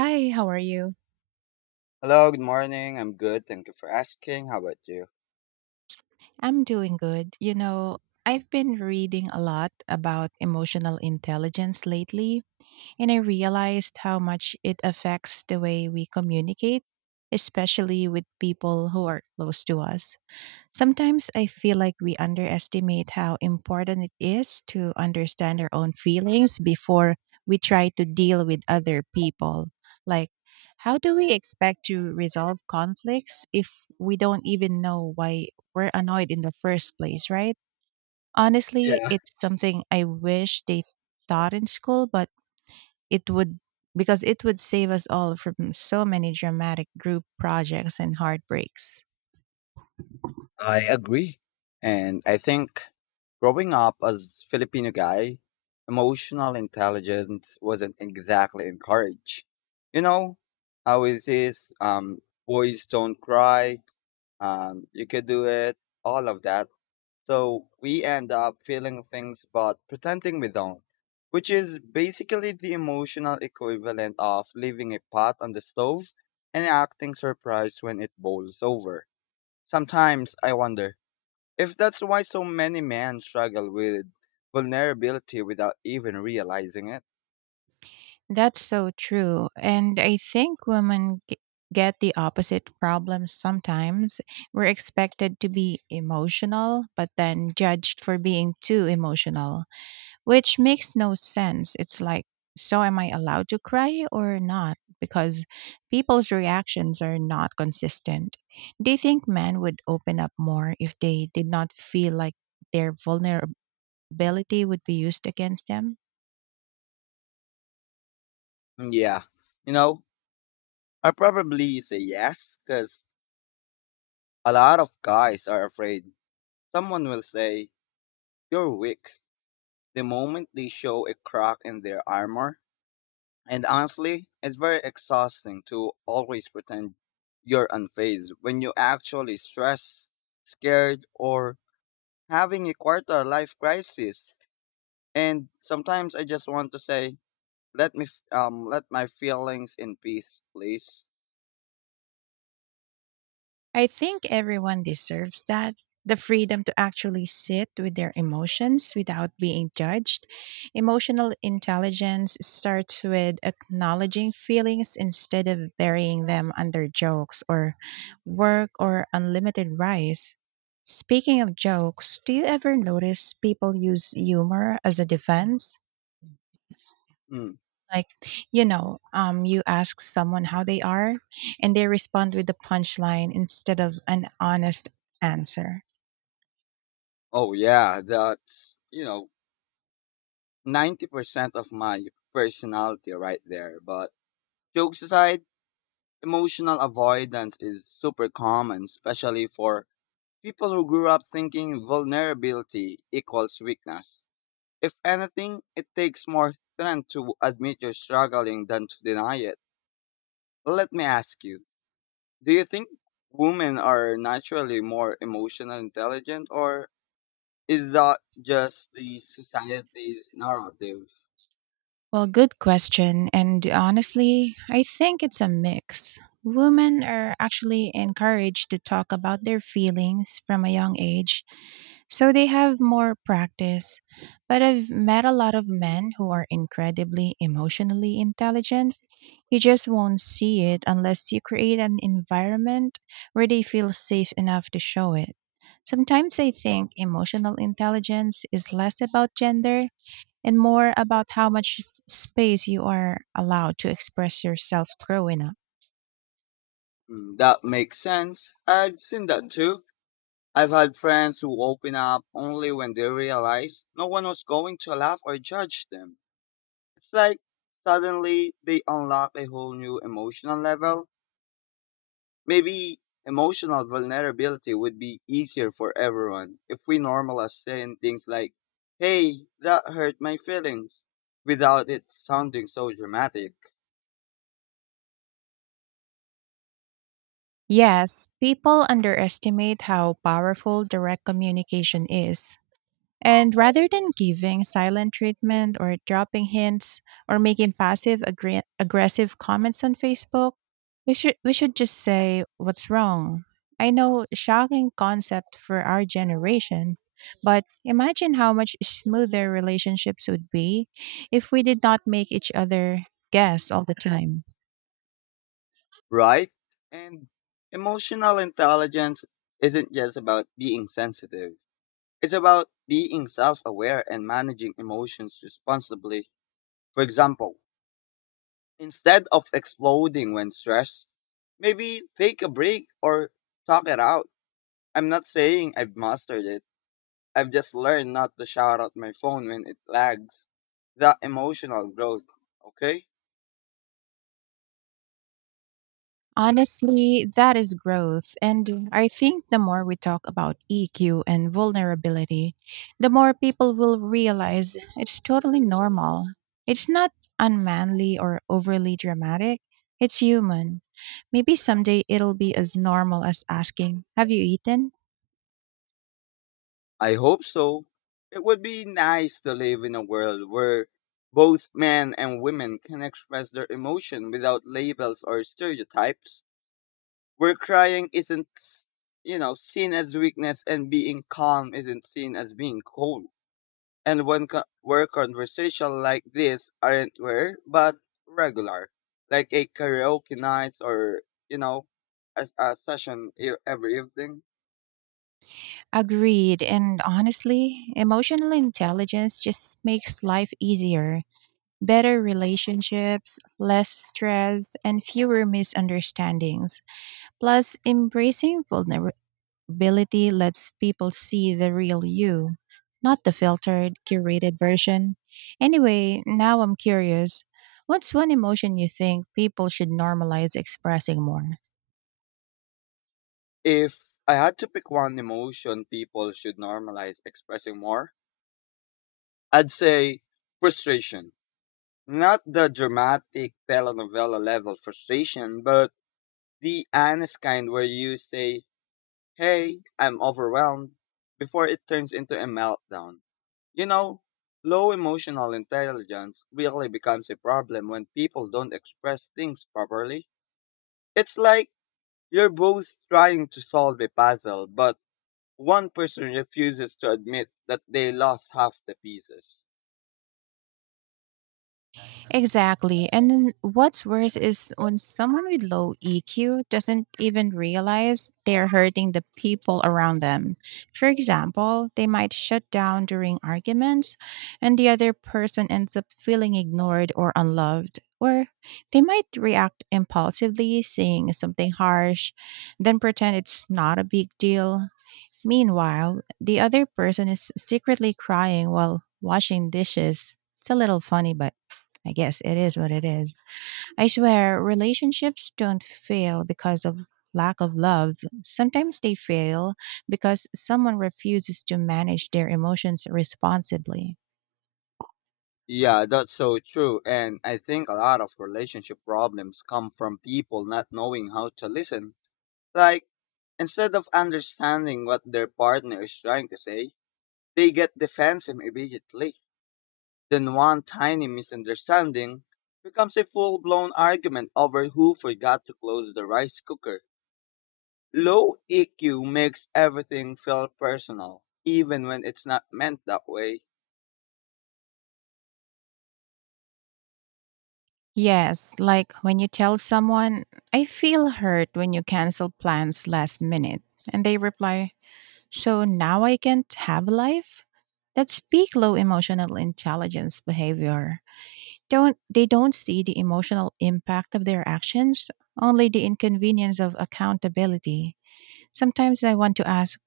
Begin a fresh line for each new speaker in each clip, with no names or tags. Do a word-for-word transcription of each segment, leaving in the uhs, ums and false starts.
Hi, how are you?
Hello, good morning. I'm good. Thank you for asking. How about you?
I'm doing good. You know, I've been reading a lot about emotional intelligence lately, and I realized how much it affects the way we communicate, especially with people who are close to us. Sometimes I feel like we underestimate how important it is to understand our own feelings before we try to deal with other people. Like, how do we expect to resolve conflicts if we don't even know why we're annoyed in the first place, right? Honestly,
Yeah,
it's something I wish they taught in school, but it would because it would save us all from so many dramatic group projects and heartbreaks.
I agree. And I think growing up as Filipino guy, emotional intelligence wasn't exactly encouraged. You know, how is this? Um, boys don't cry. Um, you can do it. All of that. So we end up feeling things but pretending we don't, which is basically the emotional equivalent of leaving a pot on the stove and acting surprised when it boils over. Sometimes I wonder if that's why so many men struggle with vulnerability without even realizing it.
That's so true. And I think women g- get the opposite problem sometimes. We're expected to be emotional, but then judged for being too emotional, which makes no sense. It's like, so am I allowed to cry or not? Because people's reactions are not consistent. Do you think men would open up more if they did not feel like their vulnerability would be used against them?
Mm, yeah, you know, I probably say yes because a lot of guys are afraid someone will say, you're weak the moment they show a crack in their armor. And honestly, it's very exhausting to always pretend you're unfazed when you actually stressed, scared, or having a quarter life crisis. And sometimes I just want to say, let me f- um let my feelings in peace, please.
I think everyone deserves that. The freedom to actually sit with their emotions without being judged. Emotional intelligence starts with acknowledging feelings instead of burying them under jokes or work or unlimited rice. Speaking of jokes, do you ever notice people use humor as a defense?
Mm.
Like, you know, um, you ask someone how they are, and they respond with the punchline instead of an honest answer.
Oh yeah, that's you know ninety percent of my personality right there. But jokes aside. Emotional avoidance is super common, especially for people who grew up thinking vulnerability equals weakness. If anything, it takes more strength to admit you're struggling than to deny it. Let me ask you, do you think women are naturally more emotional intelligent, or is that just the society's narrative?
Well, good question. And honestly, I think it's a mix. Women are actually encouraged to talk about their feelings from a young age, so they have more practice. But I've met a lot of men who are incredibly emotionally intelligent. You just won't see it unless you create an environment where they feel safe enough to show it. Sometimes I think emotional intelligence is less about gender and more about how much space you are allowed to express yourself growing up.
Hmm, that makes sense. I've seen that too. I've had friends who open up only when they realize no one was going to laugh or judge them. It's like suddenly they unlock a whole new emotional level. Maybe emotional vulnerability would be easier for everyone if we normalize saying things like, hey, that hurt my feelings, without it sounding so dramatic,
Yes, people underestimate how powerful direct communication is. And rather than giving silent treatment or dropping hints or making passive aggre- aggressive comments on Facebook, we should we should just say what's wrong. I know, shocking concept for our generation, but imagine how much smoother relationships would be if we did not make each other guess all the time.
right? And emotional intelligence isn't just about being sensitive. It's about being self aware and managing emotions responsibly. For example, instead of exploding when stressed, maybe take a break or talk it out. I'm not saying I've mastered it, I've just learned not to shout out my phone when it lags. That emotional growth, okay?
Honestly, that is growth. And I think the more we talk about E Q and vulnerability, the more people will realize it's totally normal. It's not unmanly or overly dramatic, it's human. Maybe someday it'll be as normal as asking, have you eaten?
I hope so. It would be nice to live in a world where both men and women can express their emotion without labels or stereotypes, where crying isn't s- you know seen as weakness and being calm isn't seen as being cold, and when co- where conversation like this aren't rare but regular, like a karaoke night or you know a, a session e- every evening.
Agreed. And honestly, emotional intelligence just makes life easier. Better relationships, less stress, and fewer misunderstandings. Plus, embracing vulnerability lets people see the real you, not the filtered, curated version. Anyway, now I'm curious, what's one emotion you think people should normalize expressing more?
If I had to pick one emotion people should normalize expressing more, I'd say frustration. Not the dramatic telenovela level frustration, but the honest kind where you say, hey, I'm overwhelmed, before it turns into a meltdown. You know, low emotional intelligence really becomes a problem when people don't express things properly. It's like you're both trying to solve a puzzle, but one person refuses to admit that they lost half the pieces.
Exactly. And then what's worse is when someone with low E Q doesn't even realize they're hurting the people around them. For example, they might shut down during arguments, and the other person ends up feeling ignored or unloved. Or they might react impulsively, saying something harsh, then pretend it's not a big deal. Meanwhile, the other person is secretly crying while washing dishes. It's a little funny, but I guess it is what it is. I swear, relationships don't fail because of lack of love. Sometimes they fail because someone refuses to manage their emotions responsibly.
Yeah, that's so true. And I think a lot of relationship problems come from people not knowing how to listen. Like, instead of understanding what their partner is trying to say, they get defensive immediately. Then one tiny misunderstanding becomes a full blown argument over who forgot to close the rice cooker. Low E Q makes everything feel personal, even when it's not meant that way.
Yes, like when you tell someone, I feel hurt when you cancel plans last minute, and they reply, so now I can't have a life? That's peak low emotional intelligence behavior. Don't, they don't see the emotional impact of their actions, only the inconvenience of accountability. Sometimes I want to ask,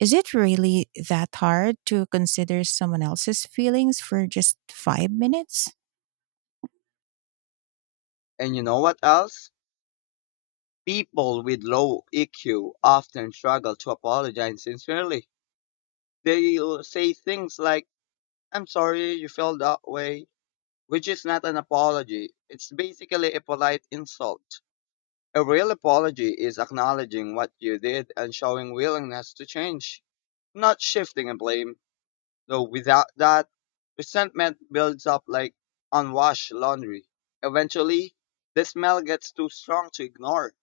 is it really that hard to consider someone else's feelings for just five minutes?
And you know what else? People with low E Q often struggle to apologize sincerely. They'll say things like, I'm sorry you felt that way, which is not an apology. It's basically a polite insult. A real apology is acknowledging what you did and showing willingness to change, not shifting a blame, though without that, resentment builds up like unwashed laundry. Eventually, the smell gets too strong to ignore.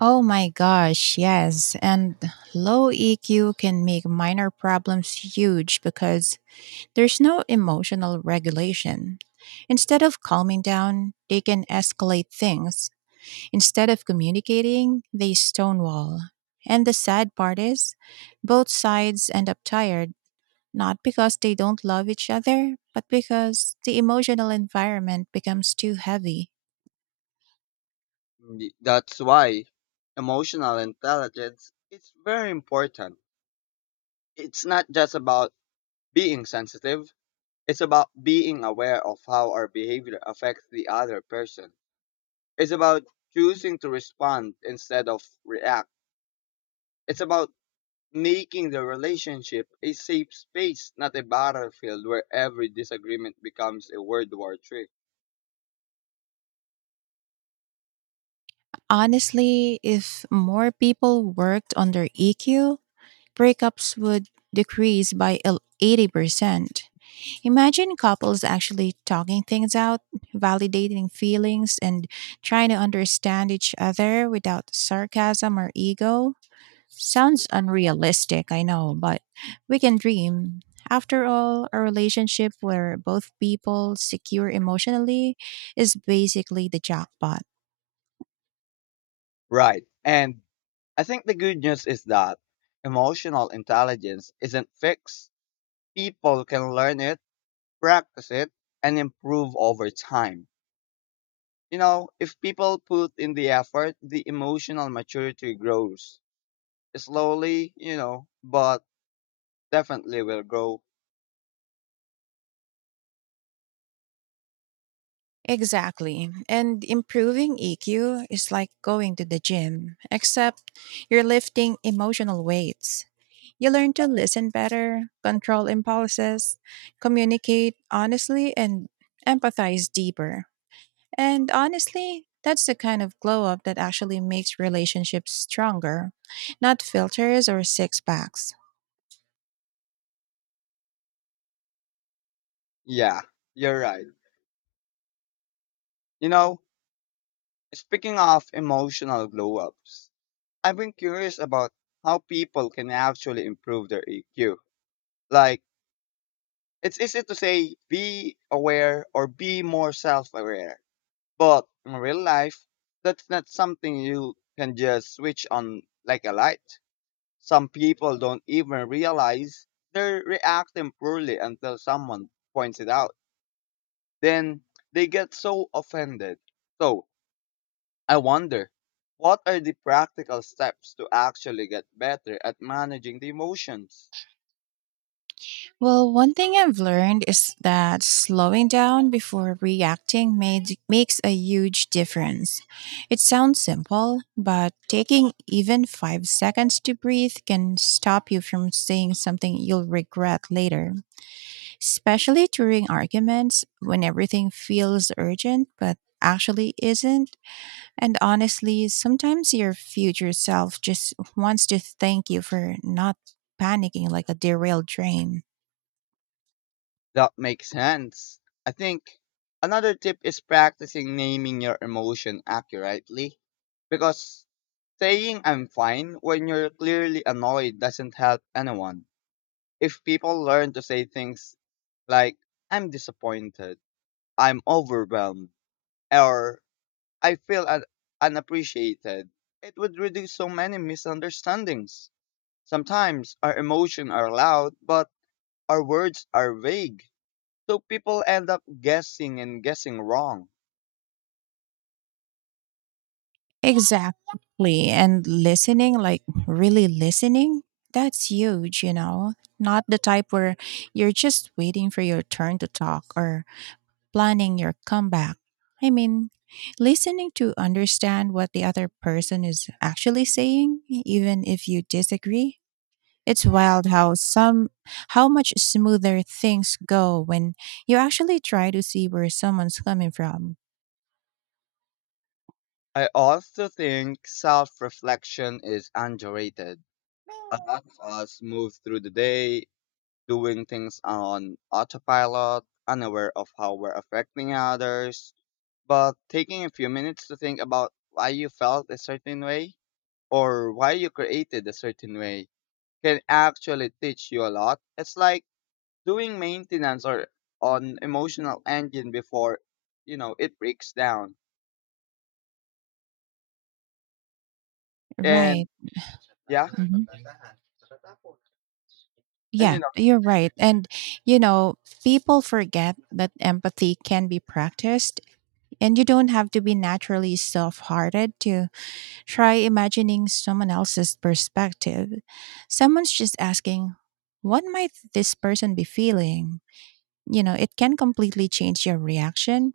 Oh my gosh, yes. And low E Q can make minor problems huge because there's no emotional regulation. Instead of calming down, they can escalate things. Instead of communicating, they stonewall. And the sad part is, both sides end up tired, not because they don't love each other, but because the emotional environment becomes too heavy.
Mm, that's why emotional intelligence is very important. It's not just about being sensitive. It's about being aware of how our behavior affects the other person. It's about choosing to respond instead of react. It's about making the relationship a safe space, not a battlefield where every disagreement becomes a word war trick.
Honestly, if more people worked on their E Q, breakups would decrease by el- eighty percent. Imagine couples actually talking things out, validating feelings, and trying to understand each other without sarcasm or ego. Sounds unrealistic, I know, but we can dream. After all, a relationship where both people secure emotionally is basically the jackpot.
Right. And I think the good news is that emotional intelligence isn't fixed. People can learn it, practice it, and improve over time. You know, if people put in the effort, the emotional maturity grows. Slowly, you know, but definitely will grow.
Exactly. And improving E Q is like going to the gym, except you're lifting emotional weights. You learn to listen better, control impulses, communicate honestly, and empathize deeper. And honestly, that's the kind of glow up that actually makes relationships stronger, not filters or six packs.
Yeah, you're right. You know, speaking of emotional glow ups, I've been curious about how people can actually improve their E Q. Like, it's easy to say be aware or be more self aware, but in real life, that's not something you can just switch on like a light. Some people don't even realize they're reacting poorly until someone points it out. Then they get so offended. So, I wonder, what are the practical steps to actually get better at managing the emotions?
Well, one thing I've learned is that slowing down before reacting made, makes a huge difference. It sounds simple, but taking even five seconds to breathe can stop you from saying something you'll regret later, especially during arguments when everything feels urgent but actually isn't. And honestly, sometimes your future self just wants to thank you for not panicking like a derailed train.
That makes sense. I think another tip is practicing naming your emotion accurately, because saying I'm fine when you're clearly annoyed doesn't help anyone. If people learn to say things like, I'm disappointed, I'm overwhelmed, or I feel un- unappreciated. It would reduce so many misunderstandings. Sometimes our emotions are loud, but our words are vague. So people end up guessing and guessing wrong.
Exactly. And listening, like really listening, that's huge, you know? Not the type where you're just waiting for your turn to talk or planning your comeback. I mean, listening to understand what the other person is actually saying, e, even if you disagree. It's wild how some how much smoother things go when you actually try to see where someone's coming from.
I also think self reflection is underrated. A lot of us move through the day doing things on autopilot, unaware of how we're affecting others, but taking a few minutes to think about why you felt a certain way or why you created a certain way can actually teach you a lot. It's like doing maintenance or on emotional engine before you know it breaks down.
Right.
And yeah,
Mhm.
and
Yeah,
you know,
you're right. And, you know, people forget that empathy can be practiced, and you don't have to be naturally soft hearted to try imagining someone else's perspective. Someone's just asking, what might this person be feeling? You know, it can completely change your reaction.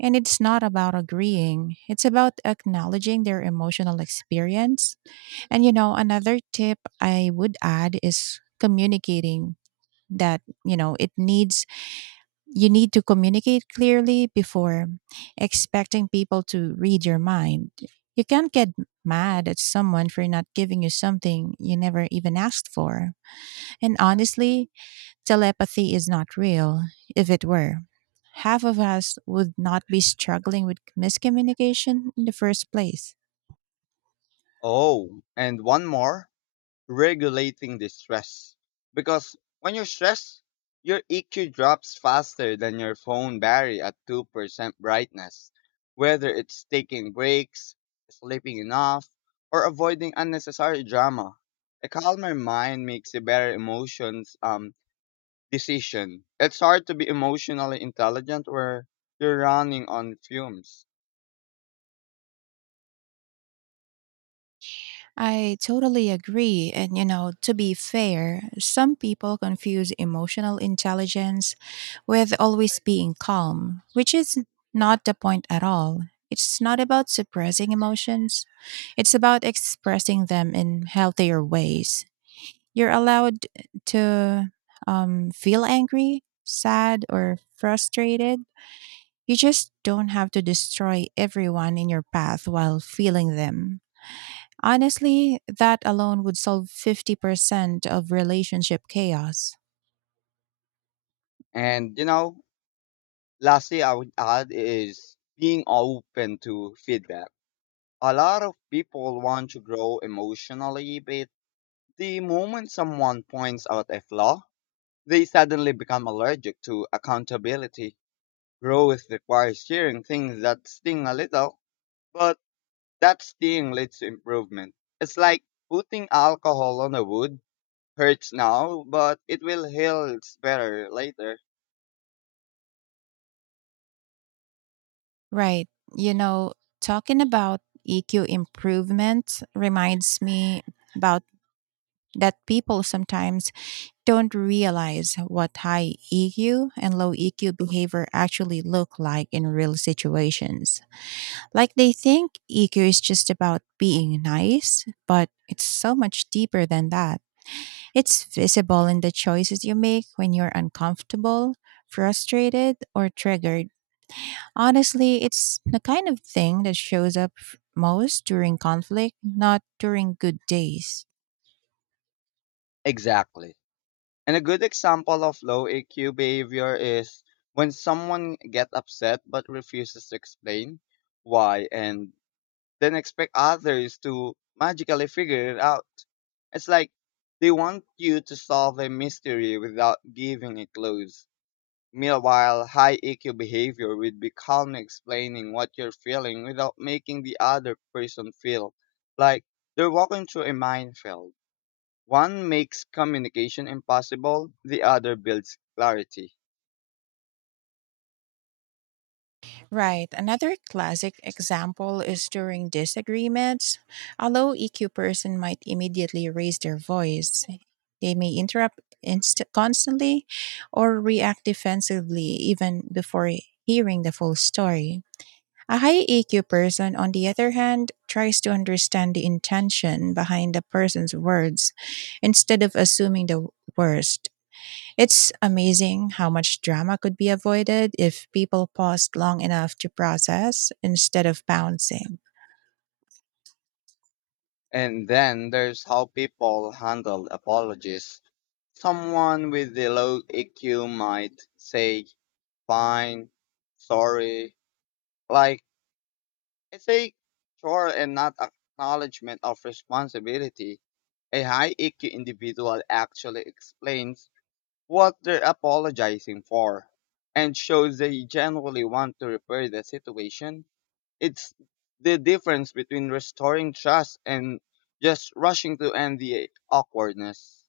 And it's not about agreeing, it's about acknowledging their emotional experience. And you know, another tip I would add is communicating that, you know, it needs you need to communicate clearly before expecting people to read your mind. You can't get mad at someone for not giving you something you never even asked for. And honestly, telepathy is not real. If it were, half of us would not be struggling with miscommunication in the first place.
oh, and one more. Regulating the stress. Because when you're stressed, your E Q drops faster than your phone battery at two percent brightness. Whether it's taking breaks, sleeping enough, or avoiding unnecessary drama, a calmer mind makes a better emotions um, decision. It's hard to be emotionally intelligent where you're running on fumes.
I totally agree. And, you know, to be fair, some people confuse emotional intelligence with always being calm, which is not the point at all. It's not about suppressing emotions, it's about expressing them in healthier ways. You're allowed to um, feel angry, sad, or frustrated. You just don't have to destroy everyone in your path while feeling them. Honestly, that alone would solve fifty percent of relationship chaos.
And you know, lastly, I would add is being open to feedback. A lot of people want to grow emotionally, but the moment someone points out a flaw, they suddenly become allergic to accountability. Growth requires hearing things that sting a little, but that sting leads to improvement. It's like putting alcohol on a wound. Hurts now, but it will heal better later.
Right. You know, talking about E Q improvement reminds me about that people sometimes don't realize what high E Q and low E Q behavior actually look like in real situations. Like, they think E Q is just about being nice, but it's so much deeper than that. It's visible in the choices you make when you're uncomfortable, frustrated, or triggered. Honestly, it's the kind of thing that shows up f- most during conflict, not during good days.
Exactly. And a good example of low A Q behavior is when someone gets upset but refuses to explain why and then expect others to magically figure it out. It's like they want you to solve a mystery without giving a clue. Meanwhile, high E Q behavior would be calmly explaining what you're feeling without making the other person feel like they're walking through a minefield. One makes communication impossible, the other builds clarity.
Right. Another classic example is during disagreements. A low E Q person might immediately raise their voice. They may interrupt inst- constantly or react defensively even before hearing the full story. A high E Q person, on the other hand, tries to understand the intention behind the person's words instead of assuming the worst. It's amazing how much drama could be avoided if people paused long enough to process instead of bouncing.
And then there's how people handle apologies. Someone with a low E Q might say, fine, sorry, like it's a chore and not acknowledgement of responsibility. A high E Q individual actually explains what they're apologizing for and shows they genuinely want to repair the situation. It's the difference between restoring trust and just rushing to end the awkwardness.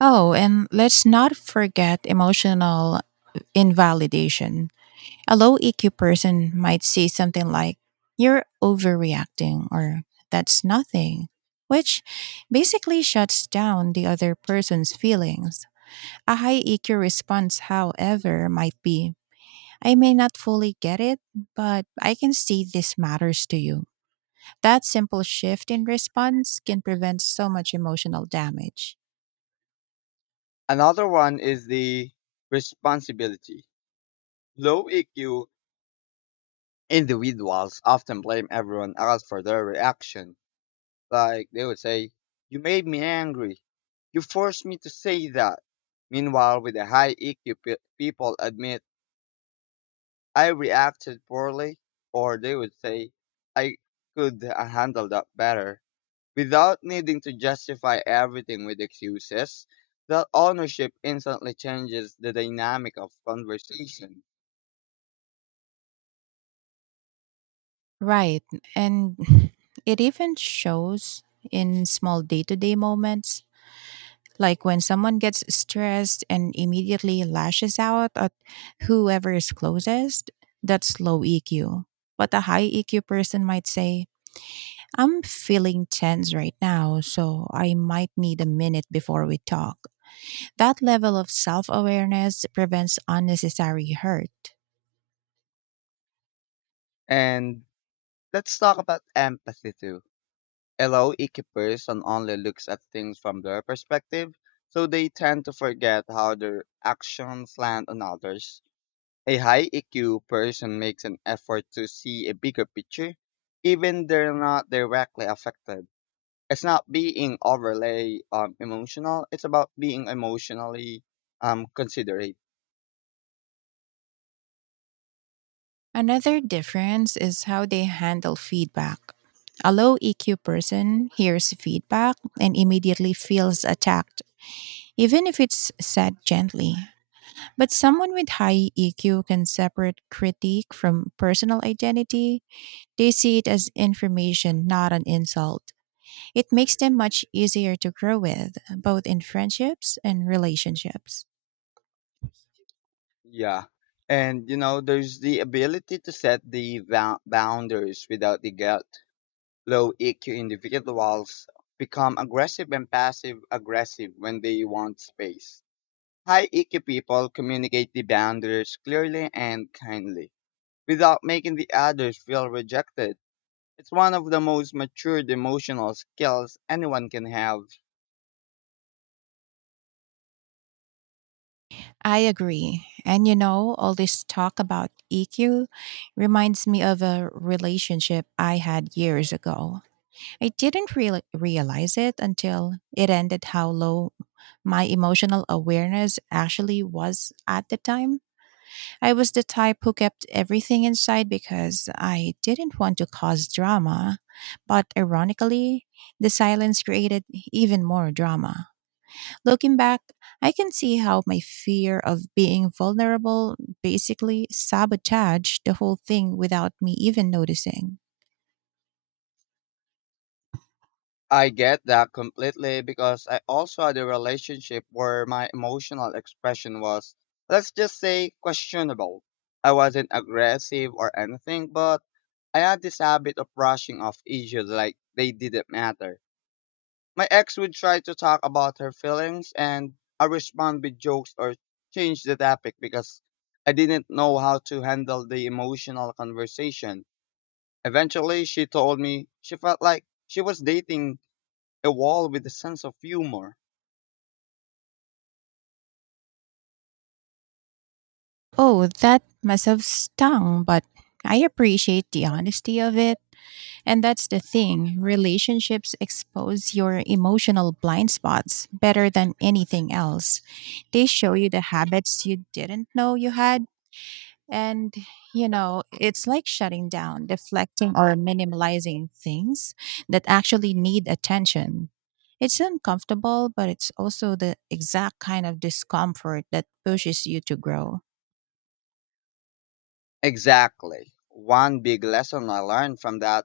Oh, and let's not forget emotional invalidation. A low E Q person might say something like, you're overreacting, or that's nothing, which basically shuts down the other person's feelings. A high E Q response, however, might be, I may not fully get it, but I can see this matters to you. That simple shift in response can prevent so much emotional damage.
Another one is the responsibility. Low E Q individuals often blame everyone else for their reaction. Like they would say, you made me angry. You forced me to say that. Meanwhile, with the high E Q, pe- people admit, I reacted poorly, or they would say, I could uh, handle that better. Without needing to justify everything with excuses, that ownership instantly changes the dynamic of conversation.
Right. And it even shows in small day to day moments, like when someone gets stressed and immediately lashes out at whoever is closest, that's low E Q. But a high E Q person might say, I'm feeling tense right now, so I might need a minute before we talk. That level of self awareness prevents unnecessary hurt.
And let's talk about empathy too. A low E Q person only looks at things from their perspective, so they tend to forget how their actions land on others. A high E Q person makes an effort to see a bigger picture, even they're not directly affected. It's not being overly um emotional, it's about being emotionally um considerate.
Another difference is how they handle feedback. A low E Q person hears feedback and immediately feels attacked, even if it's said gently. But someone with high E Q can separate critique from personal identity. They see it as information, not an insult. It makes them much easier to grow with, both in friendships and relationships.
Yeah, and you know, there's the ability to set the va- boundaries without the guilt. Low EQ individuals become aggressive and passive aggressive when they want space. High EQ people communicate the boundaries clearly and kindly without making the others feel rejected. It's one of the most matured emotional skills anyone can have.
I agree. And you know, all this talk about E Q reminds me of a relationship I had years ago. I didn't real realize it until it ended how low my emotional awareness actually was at the time. I was the type who kept everything inside because I didn't want to cause drama. But ironically, the silence created even more drama. Looking back, I can see how my fear of being vulnerable basically sabotaged the whole thing without me even noticing.
I get that completely because I also had a relationship where my emotional expression was, let's just say, questionable. I wasn't aggressive or anything, but I had this habit of brushing off issues like they didn't matter. My ex would try to talk about her feelings, and I respond with jokes or change the topic because I didn't know how to handle the emotional conversation. Eventually, she told me she felt like she was dating a wall with a sense of humor.
Oh, that must have stung, but I appreciate the honesty of it. And that's the thing, relationships expose your emotional blind spots better than anything else. They show you the habits you didn't know you had. And, you know, it's like shutting down, deflecting, or minimalizing things that actually need attention. It's uncomfortable, but it's also the exact kind of discomfort that pushes you to grow.
Exactly. One big lesson I learned from that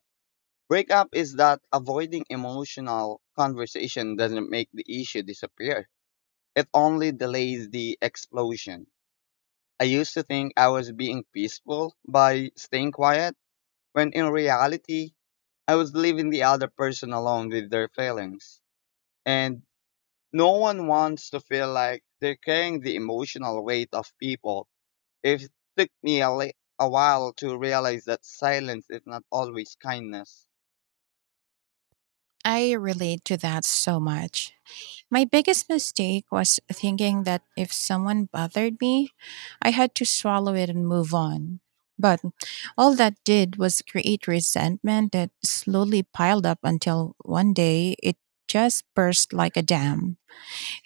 breakup is that avoiding emotional conversation doesn't make the issue disappear. It only delays the explosion. I used to think I was being peaceful by staying quiet, when in reality, I was leaving the other person alone with their feelings. And no one wants to feel like they're carrying the emotional weight of people. It took me a, li- a while to realize that silence is not always kindness.
I relate to that so much. My biggest mistake was thinking that if someone bothered me, I had to swallow it and move on. But all that did was create resentment that slowly piled up until one day it just burst like a dam.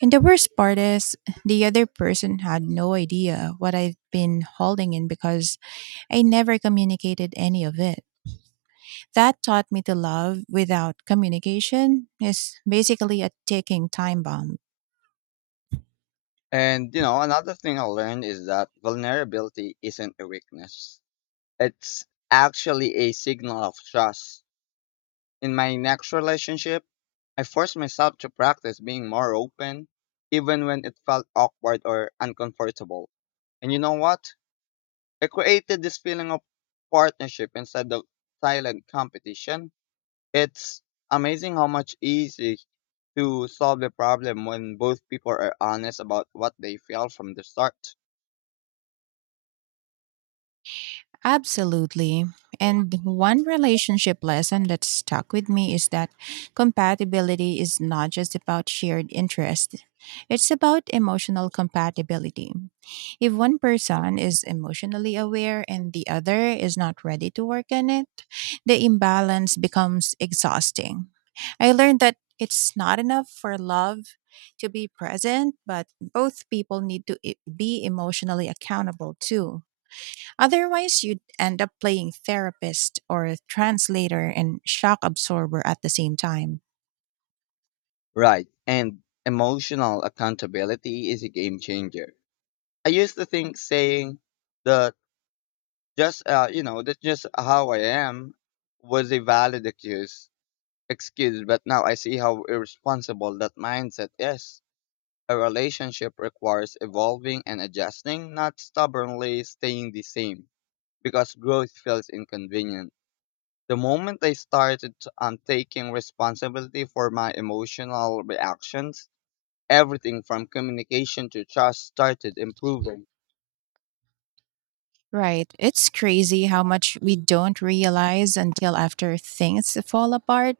And the worst part is, the other person had no idea what I've been holding in because I never communicated any of it. That taught me, to love without communication is basically a ticking time bomb.
And, you know, another thing I learned is that vulnerability isn't a weakness, it's actually a signal of trust. In my next relationship, I forced myself to practice being more open, even when it felt awkward or uncomfortable. And you know what? I created this feeling of partnership instead of silent competition. It's amazing how much easy to solve the problem when both people are honest about what they feel from the start.
Absolutely. And one relationship lesson that stuck with me is that compatibility is not just about shared interest, it's about emotional compatibility. If one person is emotionally aware and the other is not ready to work on it, the imbalance becomes exhausting. I learned that it's not enough for love to be present, but both people need to e- be emotionally accountable too. Otherwise, you'd end up playing therapist or translator and shock absorber at the same time.
Right. And emotional accountability is a game changer. I used to think saying that, just uh, you know that's just how I am was a valid excuse. Excuse, but now I see how irresponsible that mindset is. A relationship requires evolving and adjusting, not stubbornly staying the same. Because growth feels inconvenient. The moment I started t- um, taking responsibility for my emotional reactions, everything from communication to trust started improving.
Right. It's crazy how much we don't realize until after things fall apart.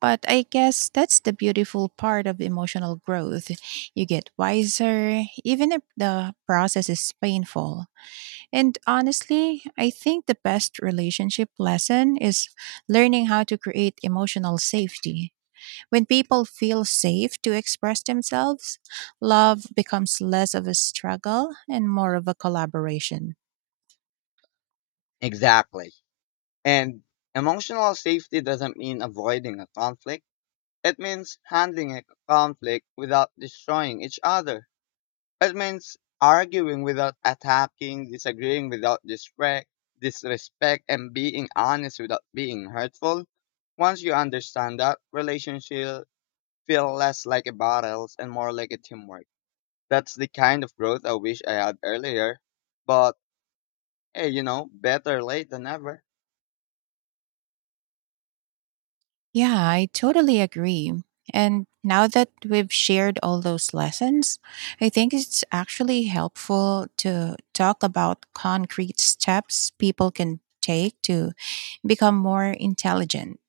But I guess that's the beautiful part of emotional growth. You get wiser, even if the process is painful. And honestly, I think the best relationship lesson is learning how to create emotional safety. When people feel safe to express themselves, love becomes less of a struggle and more of a collaboration.
Exactly. And emotional safety doesn't mean avoiding a conflict, it means handling a conflict without destroying each other. It means arguing without attacking, disagreeing without disrespect, disrespect, and being honest without being hurtful. Once you understand that, relationships feel less like a battles and more like a teamwork. That's the kind of growth I wish I had earlier. But hey, you know, better late than never.
Yeah, I totally agree. And now that we've shared all those lessons, I think it's actually helpful to talk about concrete steps people can take to become more intelligent.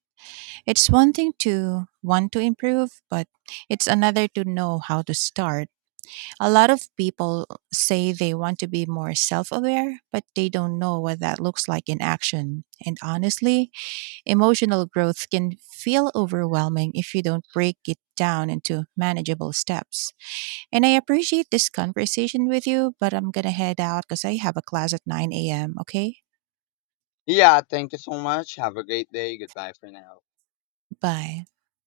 It's one thing to want to improve, but it's another to know how to start. A lot of people say they want to be more self aware, but they don't know what that looks like in action. And honestly, emotional growth can feel overwhelming if you don't break it down into manageable steps. And I appreciate this conversation with you, but I'm going to head out because I have a class at nine a m. Okay?
Yeah, thank you so much. Have a great day. Goodbye for now.
Bye.